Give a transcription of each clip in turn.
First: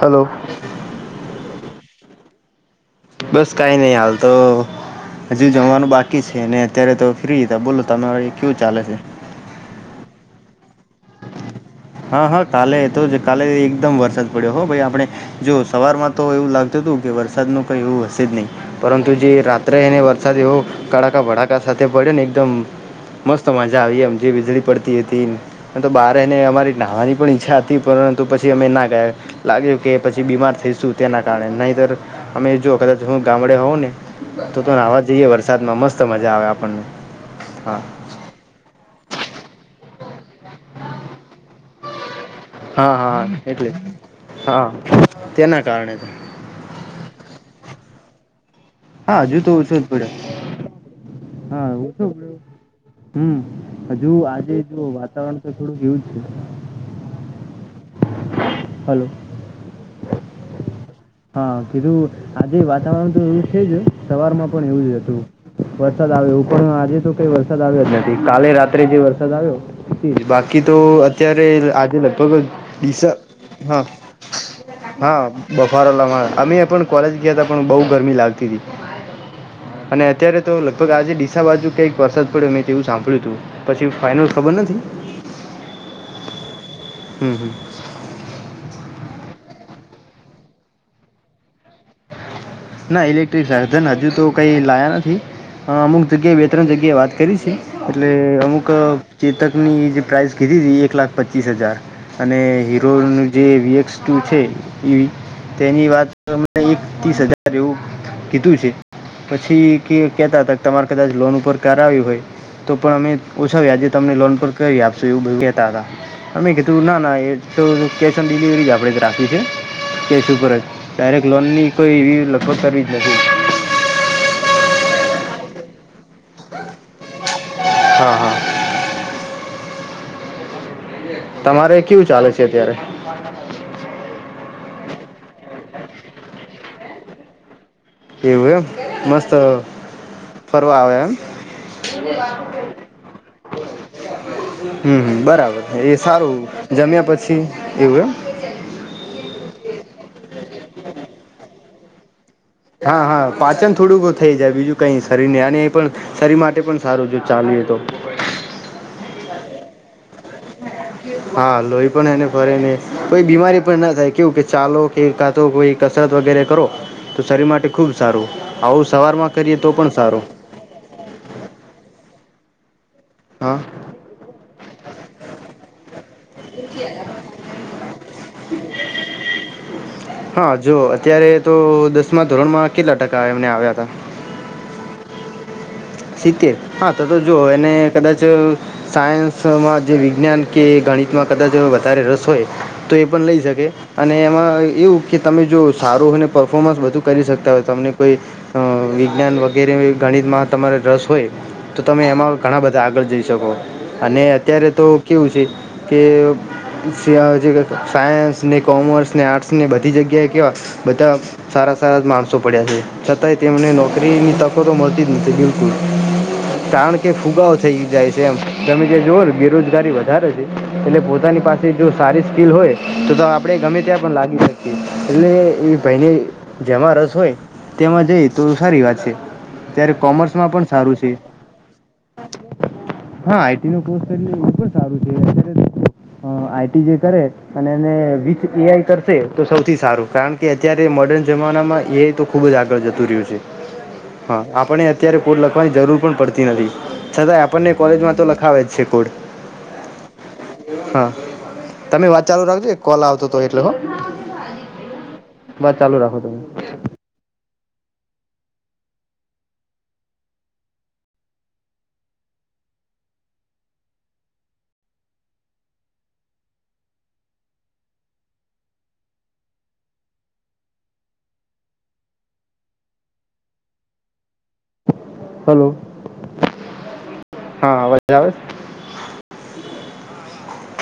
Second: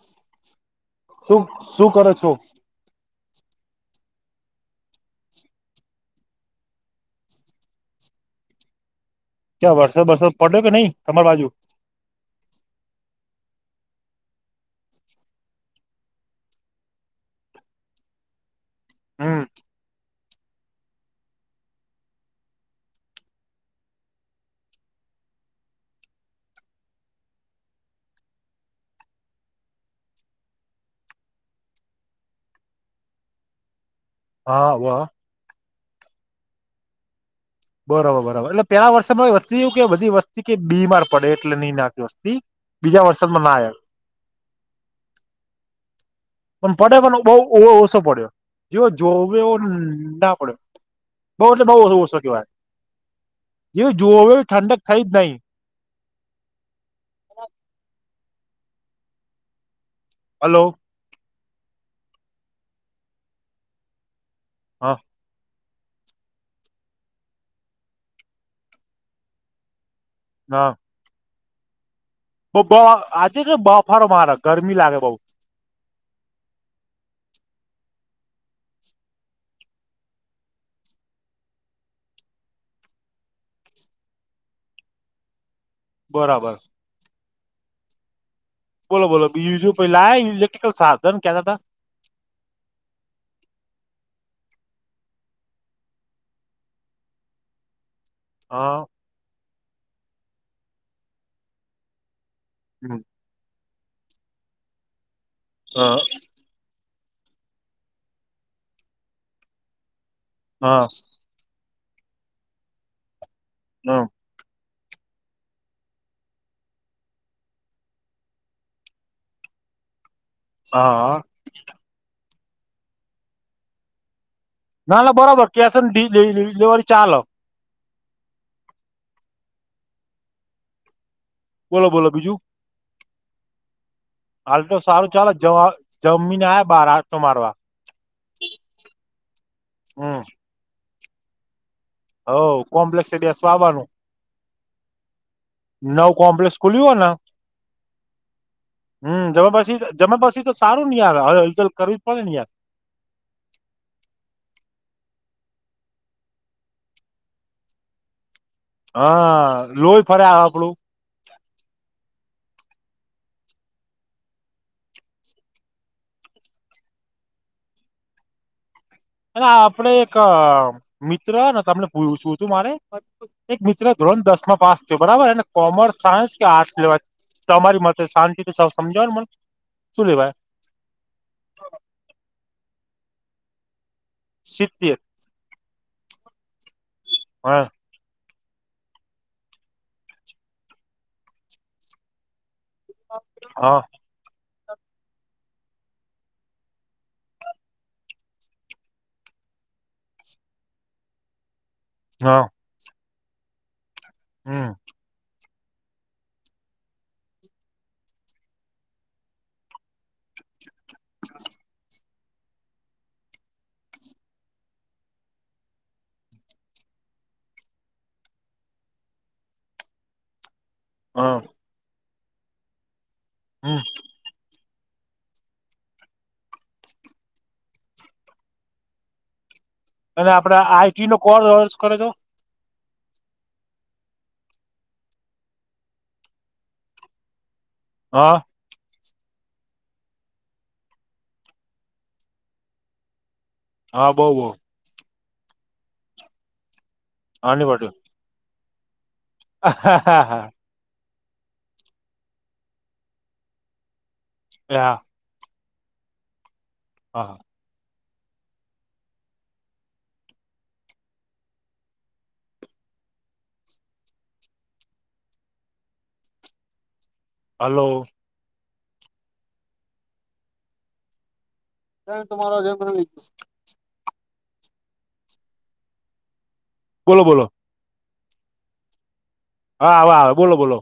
Hello, તું શું કરો છો? બસ કાઈ નહી હાલ તો, હજુ જમવાનું બાકી છે ને અત્યારે તો ફ્રી હતા બોલો તમારે કેવું ચાલે છે. ક્યાં વરસદ બરસદ પડ્યો કે નઈ તમારા બાજુ. હા હા કાલે તો જ કાલે એકદમ વરસાદ પડ્યો હો ભાઈ આપણે, જો સવારમાં તો એવું લાગતું હતું કે વરસાદ નુ કઈ એવું હશે જ નહી પરંતુ જે હમ રાત્રે એને વર સાદ એ હો કડાકા ભડાકા સાથ પડ્યોને એકદમ, મસ્ત મજા આવી એમ જે વીજળી પડતી હતી તો બારને અમારી, નાહવાની પણ ઈચ્છા હતી પરંતુ પછી અમે ના ગયા. લાગ્યું કે પછી બીમાર થઈશું તેના કારણે નહીતર અમે જો કદાચ હું ગામડે હોઉં ને તો હા તો વાહ નાવા જઈએ વરસાદમાં મસ્ત મજા આવે આપણને હા બરોબર બરોબર એટલે પેલા વર્ષમાં વસ્તુ એવ કે બધી વસ્તી કે બીમાર પડે એટલે નહી નાખ્યુંતુ હા હા એટલે જ હા તેના કારણે પણ પડે પણ બહુ ઓ ઓછો પયડો. જેવો હા જોવે હજુ તો એવો ઓછો જ પડ્યો ના પડયો બહ એટલે બઉ ઓસો કેવાય હમ્મ જે હજુ જોવે આજે ઠંડક જો થઈ જ નહી વાતાવરણ થોડુક એવું જ છે હલો હલો હા કીધું આજે વાતાવરણ તો એવું છે જ સવાર માં પણ એવું જ હા હતું. વરસાદ આવ્યો એવું પણ આજે તો કઈ વરસાદ આવ્યો જ નથી કાલે રાત્રે જે વરસાદ આવ્યો બાકી હા તો અત્યારે આજે આજે કે [unintelligible] હા બફારો મારે ગરમી લાગે બઉ હા બફારો [unintelligible] અમે પણ કોલેજ ગયા ત પણ બહુ ગરમી લાગતી હતી. અને અત્યારે તો લગભગ આજે ડીસા બાજુ કઈક વરસાદ પડ્યો મેં તેવું સાંભળ્યું હતું. પછી ફાાઈનલ ખબર નથી. બરાબર હમ્મ હમ્મ બોલો બોલો બીજું કઈ લાયા ઇલેક્ટ્રિકલ સાધન કેતા તા ના ઇલેક્ટ્રિક [unintelligible] હજુ તો કઈ લાયા નથી હા અમુક જગ્યાએ બે ત્રણ જગ્યાએ વાત કરી છે એટલે અમુક હા ચેતકની જે પ્રાઇસ કીધી હતી એક લાખ પચ્ચીસ હજાર અને હીરોનું જે [unintelligible] છે તેની હા વાત એક ત્રીસ હજાર એવું કીધું છે પછી કે કહેતા હતા કે હા તમારે કદાચ લોન ઉપર કરાવી હોય તો પણ અમે ઓછા વ્યાજે આજે હા તમને લોન પર કરી આપશું એવું કેતાતા અમે કીધું ના ના એ તો કેશ ઓન ડિલિવરી આપણેે જ રાખી છે કેશ ઉપર જ હા લોન ની કોઈ એવી લગભગ કરી જ નથી ના ના બરોબર કેસ ઓન ડિલિવરી ચાલ હા હા તમારે બોલો કેવું બોલો ચાલે બીજું છે અત્યારે હાલ તો સારું ચાલે જવા જમીને આયા બાર આટો મારવા એવું એમ મસ્ત હમ ફરવા આવે એમ હવ કોમ્પ્લેક્ષ બેસવા આવાનું હમ્મ હમ્મ બરાબર છે એ નવ સારું કોમ્પ્લેક્ષ ખુલ્યું હોય જમ્યા પછી એવું એમ હમ્મ જમાપસી જમાપસી તો સારું ની [unintelligible] કરવી જ પડે યાર હા હા પાચન થોડુંક થઈ જાય બીજું કઈ શરીર ને અને એ પણ શરીર માટે પણ સારું જો ચાલીએ તો હા લોહી ફરે આપણું હા લોહી પણ એને ફરે ને કોઈ બીમારી પણ ના થાય કેવું કે ચાલો [unintelligible] તો કોઈ કસરત વગેરે કરો તો શરીર માટે ખૂબ સારું આવું સવારમાં અને કરીએ તો પણ આપડે એક સારું મિત્ર ને [unintelligible] મારે હા ધોરણ દસમાં પાસ થયો બરાબર અને કોમર્સ સાયન્સ આર્ટસ લેવાય તમારી મતે શાંતિ સમજવાનું મન શું લેવાય હા જો અત્યારે તો દસમા ધોરણમાં કેટલા ટકા એમને આવ્યા હતા સિત્તેર સિત્તેર હા તો તો જો હ એને હા કદાચ સાયન્સમાં જે વિજ્ઞાન કે ગણિતમાં કદાચ વધારે રસ હોય. તો એ પણ લઈ શકે અને એમાં એવું કે તમે જો સારું હોયને પરફોમન્સ બધું કરી શકતા હોય તમને કોઈ અ વિજ્ઞાન વગેરે ગણિત મા તમારે રસ હોય તો તમે એમાં હા ઘણા બધા આગળ જઈ શકો. અને અત્યારે હમ તો કેવું છે કે સીયાઅજી કટ સાયન્સને કોમર્સને આર્ટસને બધી જગ્યાએ કેવાં. બધાં સારાં સારાં માણસો પડ્યા છે છતાંય તેમને નોકરીની તકો મળતી. હમ તે બિલકુલ. કારણ કે ફુગાવો થઈ જાય છે એમ તમે જે જોઓ ને બેરોજગારી વધારે છે. એટલે હા પોતાની પાસે જો સારી સ્કીિલ હોય તો તો આપડે હમ ગમે ત્યાં પણ લાગી શકે. એટલે એ ભાઈને જેમાં રસ હોય તેમાં જઈ તો સારી વાત છે. અત્યારે અને કોમર્સમાં આપડે પણ સારું આઈટી છે. નો કોર્સ કરે તો હા આઈટીનો કોર્સ કરી એ ખુબજ સારું છે અત્યારે આઈટી જે કરે. અને એને હા વિથ એઆઈ તરફ તે તો સૌથી સારું કારણ કે અત્યારે મોર્ડર્ન જમાનામાં એ તો ખુબ જ આગળ જતું રહ્યું છે. બઉ હા બઉ આપણે અત્યારે કોડ લખવાની જરૂર પણ પડતી નથી. છતા આપણને કોલેજમાં તો લખાવે જ છે કોડ હા હા હા. હા તમે વાત ચાલુ રાખજો કોલ આવતો તો એટલે હ લા બસ ચાલુ રાખો તમે હા હા. હાલો. મેય તમારા જેમ પ્રવિક્ષ. હાલો. બોલો બોલો. હા અવાજ આવે છે. હા આવે આવે બોલો બોલો.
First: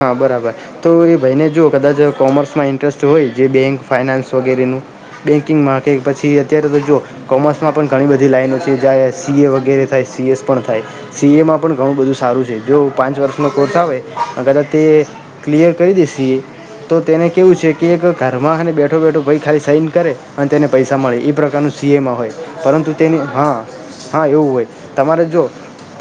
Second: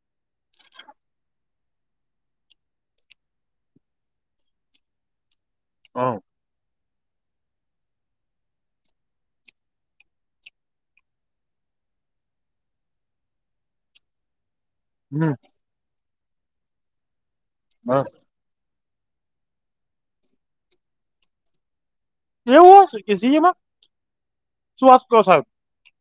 હા બરાબર. તો એ ભાઈને જો કદાચ કોમર્સમાં ઇન્ટરેસ્ટ હોય જે બેંક ફાઈનાન્સ વગેરેનું. બેંકિંગમાં કે હા પછી અત્યારે તો જો કોમર્સમાં પણ ઘણી બધી લાઈનો છે જ્યાં સી એ વગેરે થાય સી એસ પણ થાય. સી. એમાં પણ ઘણું બધું સારું છે જો પાંચ વર્ષનો કોર્સ આવે. અ કદાચ તે હમ ક્લિયર કરી દેસી તો તેને કેવું છે કે એક હા કા રમારાકને બેઠો બેઠો ભાઈ ખાલી સાઈન કરે અને તેને પૈસા મળે એ પ્રકારનું સીએમાં હોય. એવું પરંતુ હશે કે તેની સી એમાં હા હા એવું હોય શું વાત કરો તમારે જો સાહેબ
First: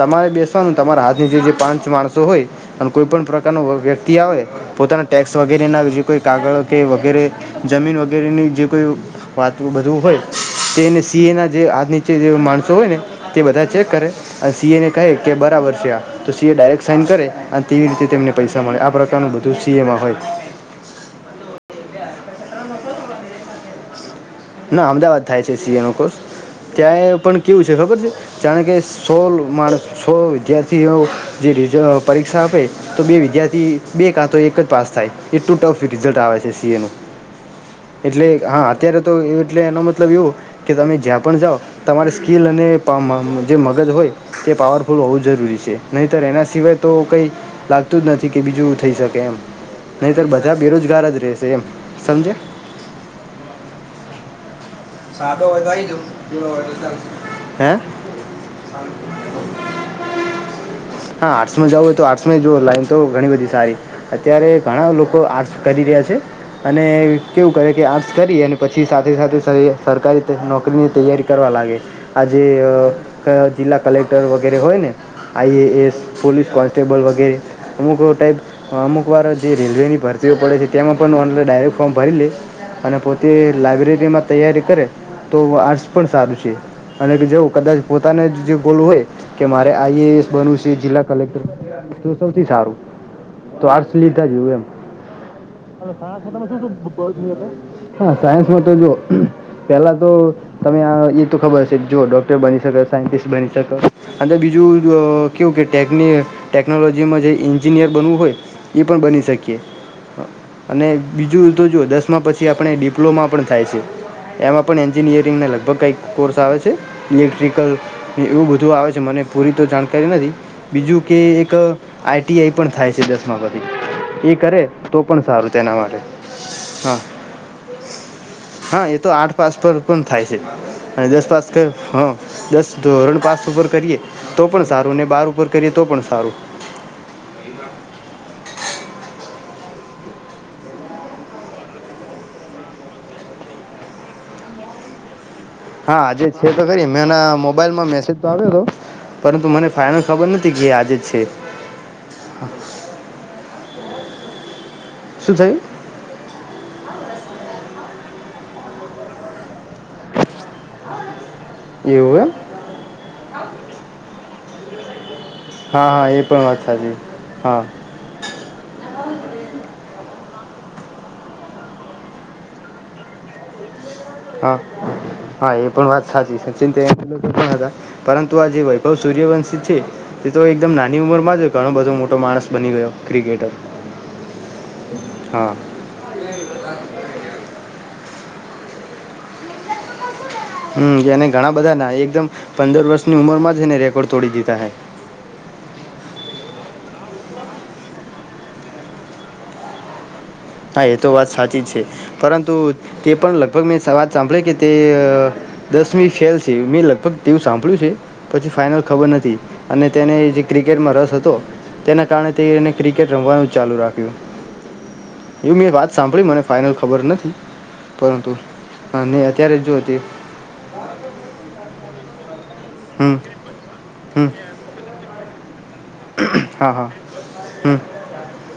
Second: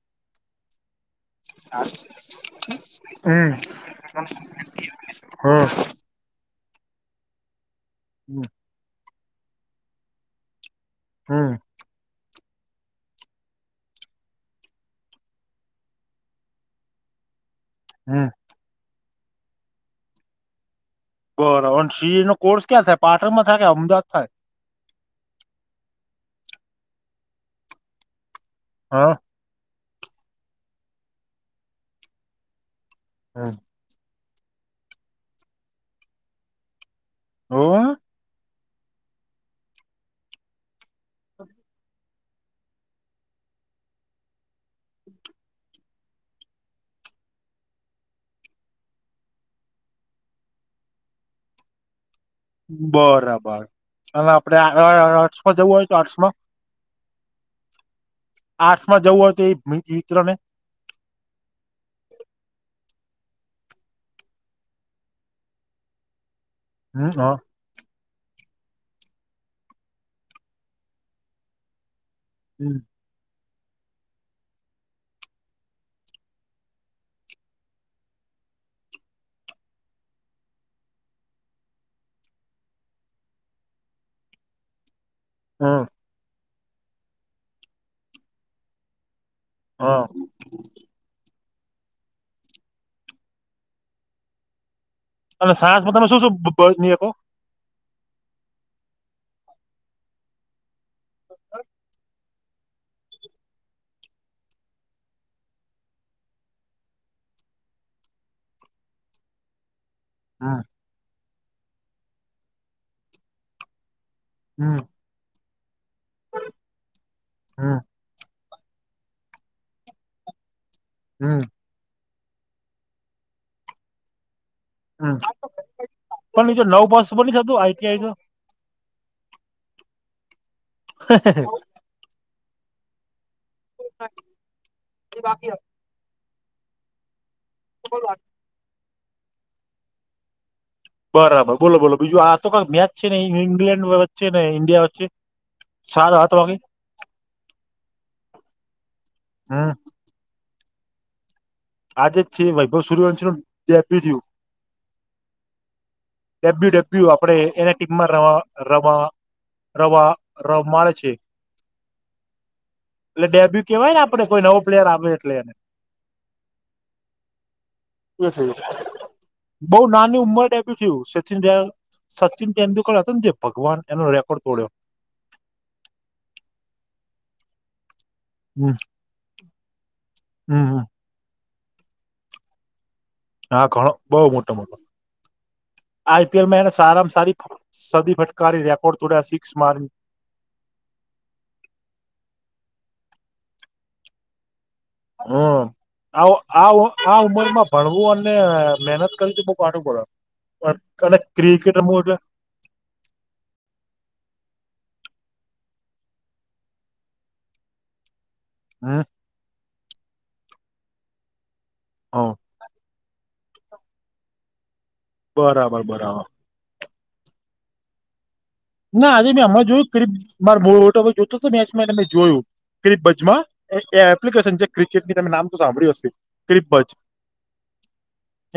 તમારે બેસવાનું તમારા હાથની નીચે જે પાંચ માણસો હોય. અને કોઈ પણ પ્રકાર હમ વ્યક્તિ આવે પોતાના ટેક્સ હા વગેરેના. કોઈ કાગળ કે વગેરે જમીન હમ વગેરેની જીપ કોઈ વાત બધું હોય તેને સી. એના જે હમ હાથ ની નીચે જે માણસો હોય ને તે બધા ચેક કરે અને સીએને કહે કે બરાબર છે આ તો સીએ ડાયરેક્ટ સાઈન કરે અને તેવી રીતે તેમને પૈસા મળે આ પ્રકારનું બધું સીએમાં હોય. બરોબર સી. એ નો કોર્સ ક્યાં થાય પાટણમાં થાય કે અમદાવાદ થાય. ના અમદાવાદ થાય છે સી. એનો કોર્સ ત્યાં પણ કેવું છે ખબર છે. જાણે કે હા સો માણસ સો વિદ્યાર્થીઓ જે રિજ પરીક્ષા આપે. તો બે વિદ્યાથી બે કા તો એક જ પાસ થાય એટલું ટફ રિઝલ્ટ આવે છે સીએ નું. હમ એટલે હા અત્યારે તો એટલે એનો મતલબ એવું કે તમે જ્યાં પણ જાઓ તમારે સ્કીલ અને પમ જે મગજ હોય. કે પાવરફુલ હોવું જરૂરી છે નહીતર એના સિવાય તો કઈ લાગતું જ નથી કે બીજું થઈ શકે એમ નહીતર બધાં બેરોજગાર જ રહેશે એમ સમજયા બરાબર. અને આપડે અ આટૅસ સાદો માં જવું હોય આવી તો જઉં આર્ટસમાં પીળો હોય તો ચાલશે હે આર્ટ્સમાં જવું હોય તો એ મિત્ર ને. હા આર્ટ્સમાં જવું હોય તો આર્ટ્સમાં જુઓ લાઈન તો ઘણી બધી સારી. અત્યારે ઘણા લોકો આર્ટસ કરી રહ્યા છે. અને હમ હ કેવું કરે કે આર્ટ્સ કરી અને પછી સાથે સાથે સાહે સરકારી નોકરીની તૈયારી કરવા લાગે આજે અ જિલ્લા કલેક્ટર વગેરે હોય ને I A S police constable વગેરે અમુક વાર ટાઈપ અમુક વાર જે રેલવેની ભરતીઓ પડે છે તેમાં પણ ઓનલાઈન ડાયરેક્ટ ફોર્મ ભરી લે. અને પોતે લાયબ્રેરી માં તૈયારી કરે તો હમ આર્ટ પણ સારું છે અને જેવું કદાચ પોતાને જે બોલવું હોય કે મારે હ આઈએસ બનવું છે જિલ્લા કલેક્ટર તો સૌથી સારું તો આર્ટસ લીધા જોયું એમ અને સાંજમાં તમે શું શ બ કો હા સાયન્સમાં તો જો. પેલા તો તમે આ એ તો ખબર હશે જોઓ ડોક્ટર બની શકો સાયન્ટિસ્ટ બની શકાયે. અને બીજું કેવું કેટેક ટેકનોલોજીમાં જે એન્જિનિયર બનવું હોય. ઈ પણ બની શકીએ. હા. અને બીજું તો જુઓ દસમાં પછી આપણે ડિપ્લોમા પણ થાય છે એમાં પણ એન હમ એન્જિનિયરિંગના લગભગ કંઈક કોર્સ આવે છે ઇલેક્ટ્રિકલ હમ એવું બધું આવે છે મને પૂરી તો જાણકારી નથી બીજું કે હમ એક આઈટી આઈ પણ થાય છે દસમા પછી એ કરે. તો હમ પણ સારું તેના માટે પણ બીજો નવ હા. પોસિબલ નહી થતું આઈટીઆઈ તો હા એ તો આઠ પાસ પર પણ થાય છે અને દસ પાસ કર હા દસ ધોરણ પાસ ઉપર કરીએ તો પણ સારું ને બાર ઉપર કરીએ તો પણ સારું. બ વા [inaudible] બરાબર બોલો બોલો બીજું આ તો કક મેચ છે ને ઇંગ્લેન્ડ વચ્ચે ને ઇન્ડિયા વચ્ચે હા સારો આજે હતો છે વાગે તો ખરી મેના મોબાઈલમાં મેસેજ તો આવ્યો હતો પરંતુ મને હમ ફાઈનલ ખબર નથી કે આજે જ છે. આ જે છે વૈભવ સૂર્યવંશ જેપી થયું. શું થયું ડબ્યુ ડબ્યુ આપડે એના ટીમમાં રવા રવા રવા રમાડે છે. એવું એમ એટલે ડેબ્યુ કેવાયને આપડે કોઈ નવો પ્લેયર આવે એટલે એમ હા એ પણ વાત સાચી હા. બઉ નાની ઉંમર ડેબ થયું સચિન ડલ. સચિન તેડુલકર હતોને જે ભગવાન એનો રે. હા હા એ પણ વાત સાચી સચિન તેંડુલકર હતા પરંતુ આ જે હમ વૈભવ સુયૅવંશી સૂર્યવંશી છે તે તો હમ એકદમ હમ નાની ઉંમરમાં જય ઘણો બધો મોટો માણસ બની ગયો. ક્રિકેટર હા ઘણો બહુ મોટા મોટો હા આઈપીએલમાં એને સારામાં સારી સદી ફટકારી રેકોર્ડ તોડ્યા સિક્સ માર. હમ એ અને ઘણા બધા ના એકદમ પંદર વર્ષની ઉંમરમાં જ એને રેકોર્ડ તોડી દીધા હે. હો. આવુ આવુ આ ઉંમર માં ભણવું અને મહેનત કરી છે બહુ કાઢું પડે. હા એ પણ તો અને વાત સાચી ક્રિકેટ છે રમવું એટલે પરંતુ તે પણ લગભગ મેં સ વાત સાંભળે કે તે. દસમી ફેલ છે મેં લગભગ તેવું સાંભળ્યું છે. પછી ફાઈનલ હમ ખબર નથી અને તેને જે ક્રિકેટમાં રસ હતો તેના હ કારણે તેને કિકેટ રમવાનું ચાલુ રાખ્યું. એવી મેં બરાબર વાત બરાબર સાંભળી મને ફાઈનલ ખબર નથી પરંતુ ના અને આજે ભી અત્યારે જો તે હમણા જોયું [unintelligible] હમ બજમાં હમ એપ્લિકેશન છે. ક્રિકેટની તમે નામ તો સાંભળ્યું હશે ક્રિપ હા બજ હા હમ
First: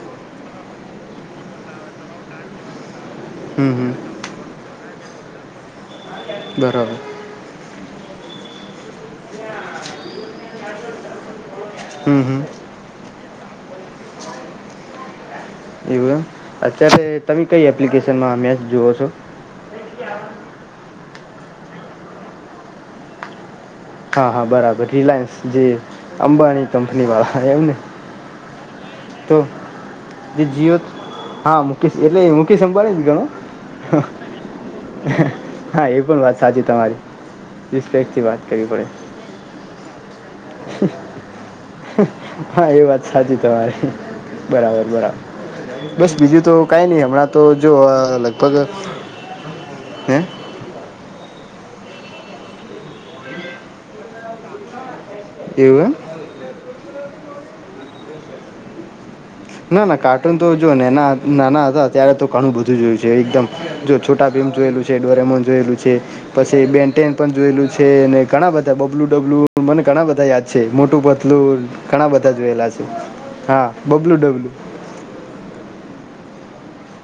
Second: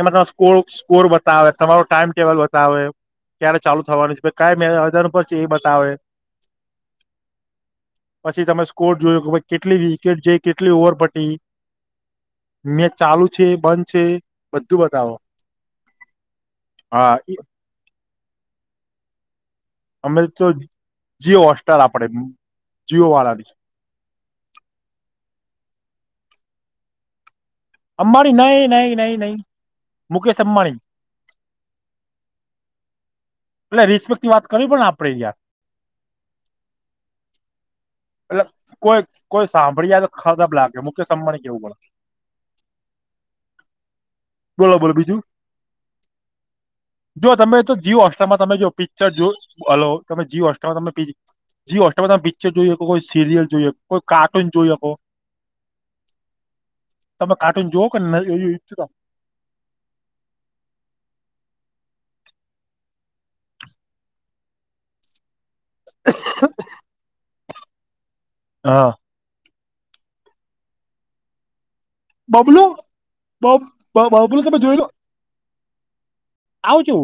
એમાં તમારો સ્કોર બતાવે તમારો ટાઈમ ટેબલ બતાવે ક્યારે હમ ચાલુ હમ થવાની છે. કઈ મેદાન પર છે એ બતાવે બરાબર પછી તમે સ્કોર જોયો હોય કેટલી વિકેટ જેઈ કેટલી ઓવર પડી હમ્મ હમ્મ મેચ ચાલુ છે બંધ છે બધું બતાવો એવું એમ અત્યારે હા તમ કઈ એ એપ્લિકેશન માં મેચ જોઓ છો અમે તો જીઓ હોસ્ટાર આપડે જીઓ વાળાની હા હા બરાબર રિલાયન્સ જે અંબાણી કંપની વાળ એમ ને અંબાણી નહી નહી નહી નહી તો મુકેશ જે જીઓ અંબાણી હા મુકેશ એટલે એ મુકેશ અંબાળી ઘણું એટલે રિસ્પેક્ટ ની વાત કરવી પણ આપડે યાર હા એ પણ વાત સાચી તમારી [inaudible] વાત કર કોયેક કોય સાંભળી જાય તો ખરાબ લાગ્યો મુકેશ અંબાણી કેવું પડે હા એ વાત સાચી તમારે બોલો બરાબર બોલો બરા બીજું બસ બીજું તો કઈની હમણાં તો જો અ-અ-અ તમે જ્યો પિચ્ચર જો હાલો તમે જીઓ હોસ્ટારમે પિ જીઓ હોસ્ટર પર પિક્ચર જોઈ શકો કોઈ સિરિયલ જોઈ શકો કોઈ કાર્ટૂન જોઈ શકો એવું એમ તમે કાર્ટૂન જોઓ કે નલ. [inaudible] ના ના કાર્ટૂન તો જોઅ નેના નાના હતા ત્યારે તો ઘણુંય બધું જોયું છે એકદમ જો છોટા ભીમ જોયેલું છે ડોરેમોન જોયેલું છે પછી બેનટેન પણ જોયેલું છે અને ઘણા બધા હા બબલુ ડબલુ મને ઘણા બધાં યાદ છે મોટું પતલું ઘણાં બધા બબલુ જોયેલા છે હા બબલું ડ કઇ ગ્યો આવજો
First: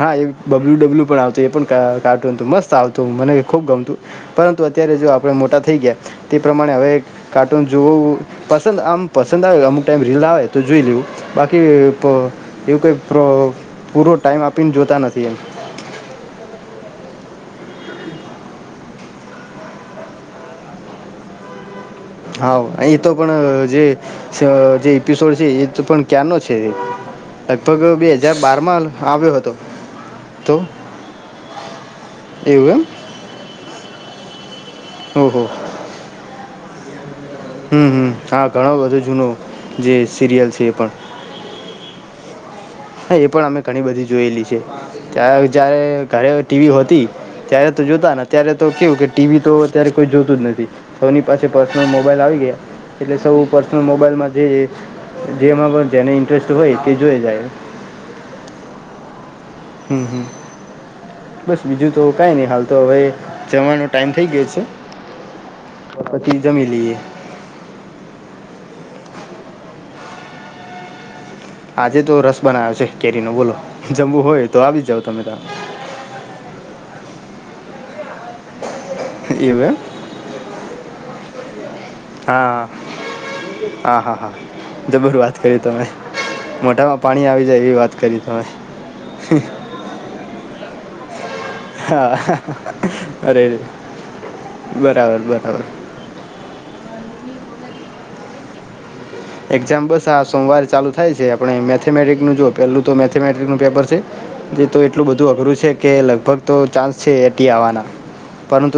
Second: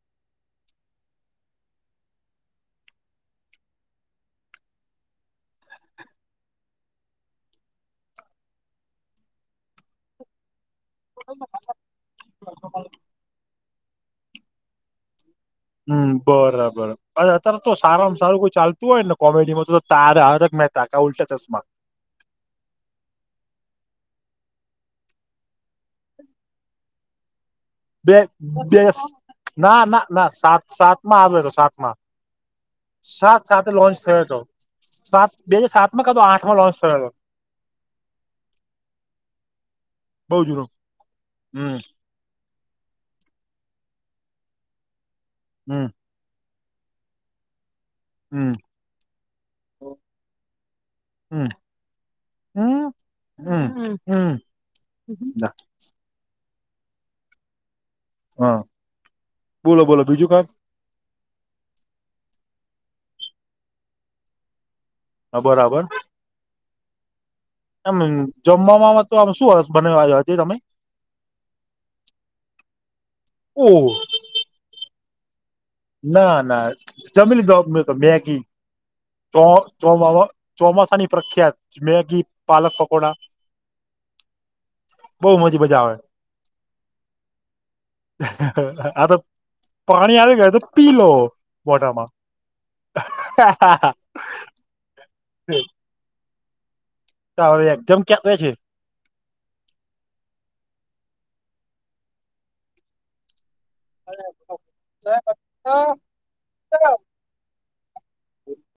હા એ બબલુ-ડબલું પણ આવતું એ પણ કા કાર્ટૂન તો મસ્ત આવતું મને એ ખુબ ગમતું પરંતુ અત્યારે જો આપણેે મોટા થઈ ગ્યા તે પ્રમાણે અવે એક કાર્ટૂન જોવું-વું-વું પસંદ આમ પસંદ આવે અમુક ટાઈમ રીલ આવે તો જોઈ લેવું બાકી એ-એ-એતો એવું કંઈ પ્ર પુરો ટાઈમ આપીને જોતા નથી એમ હમ્મ બરાબર અ-અ-અત્યારે તો સારમ સારું કોઈ ચાલતું ઓય ને કોમેડી માં તો તારક-મહેતા કા ઉલતા તશ્માં હા અહીં ઈતો પણ જે છ જે ઇપિસોડ છે એ તો પણ ક્યાંનો છે. લગભગ અ બે હાજાર બાર બે માં આવ્યો હતો ના ના ના તો સાત સાતમાં આવેલો સાતમાં એવું એમ સાત સાતે લોન્ચ થયો હતો એમ સાત ઓહો બે અજાર સાતમાં કાતો આઠમો લોન્ચ થયો હતો હમ્મ હમ્મ હા ઘણો બધો જૂનો જે સીરિયલ છે એ પણ હમ્મ હે એ પણ અમે ઘણી બધી જોયેલી છે હમ [unintelligible] ઘરે ટીવીઓ હતી. ત્યારે તો જોતા ને ત્યારે હમ તો કેવું કે ટીવી તો અત્યારે કોઈ જોતું જ નથી કોની પાસે હમ પર્સનલ મોબાઈલ આવી ગયા હમ એટલે સૌ પર્સનલ હમ મોબાઈલમાં હમ જે-જે-જે ના, જેમાં પણ જેને ઇન્ટ્રેસ્ટ હોય કે જોઈ જાય હા બોલો બોલો હમ હમ બીજું કામ બસ બીજું તો કઈ ની હાલ તો અવે જમવાનો ટાઈમ થેઈ ગ્યો છે. તો બરાબર પછી જમી લઈયે તમમ જમવામાં વામા તો આમ શું રસ બને આજે તમે? આજે તો રસ બનાયો છે કેરીનો બોલો, ઓહ જમવું હોય તો આવી જાવ તમે તા. ના, ના જમી લીધું અમને તો બેગી એવું ચોક એમ ચોવાવા ચોમાસાની પ્રખ્યાત મેગી, પાલક પકોડા આ હા, હા. જબર બહુ વાત મજી કરી મજા તમે, આવે મોઢામાં પાણી આવી જાય એવી વાત કરી તમે. આ તો પાણી આવી ગયુ તો પી લો મોઢામાં. હા અરે બરાબર, બરાબર. તા હવે એકજામ ક્યાંરે છે? એક્ઝામ બસ આ સોમવારે ચાલુ થાય છે, આપણે મેથેમેટિકનું જો પેલું તો મેથેમેટિકનું પેપર છે, જે તો એટલું બધું અઘરું છે કે લગભગ તો ચાન્સ છે એટી આવવાના, પરંતુ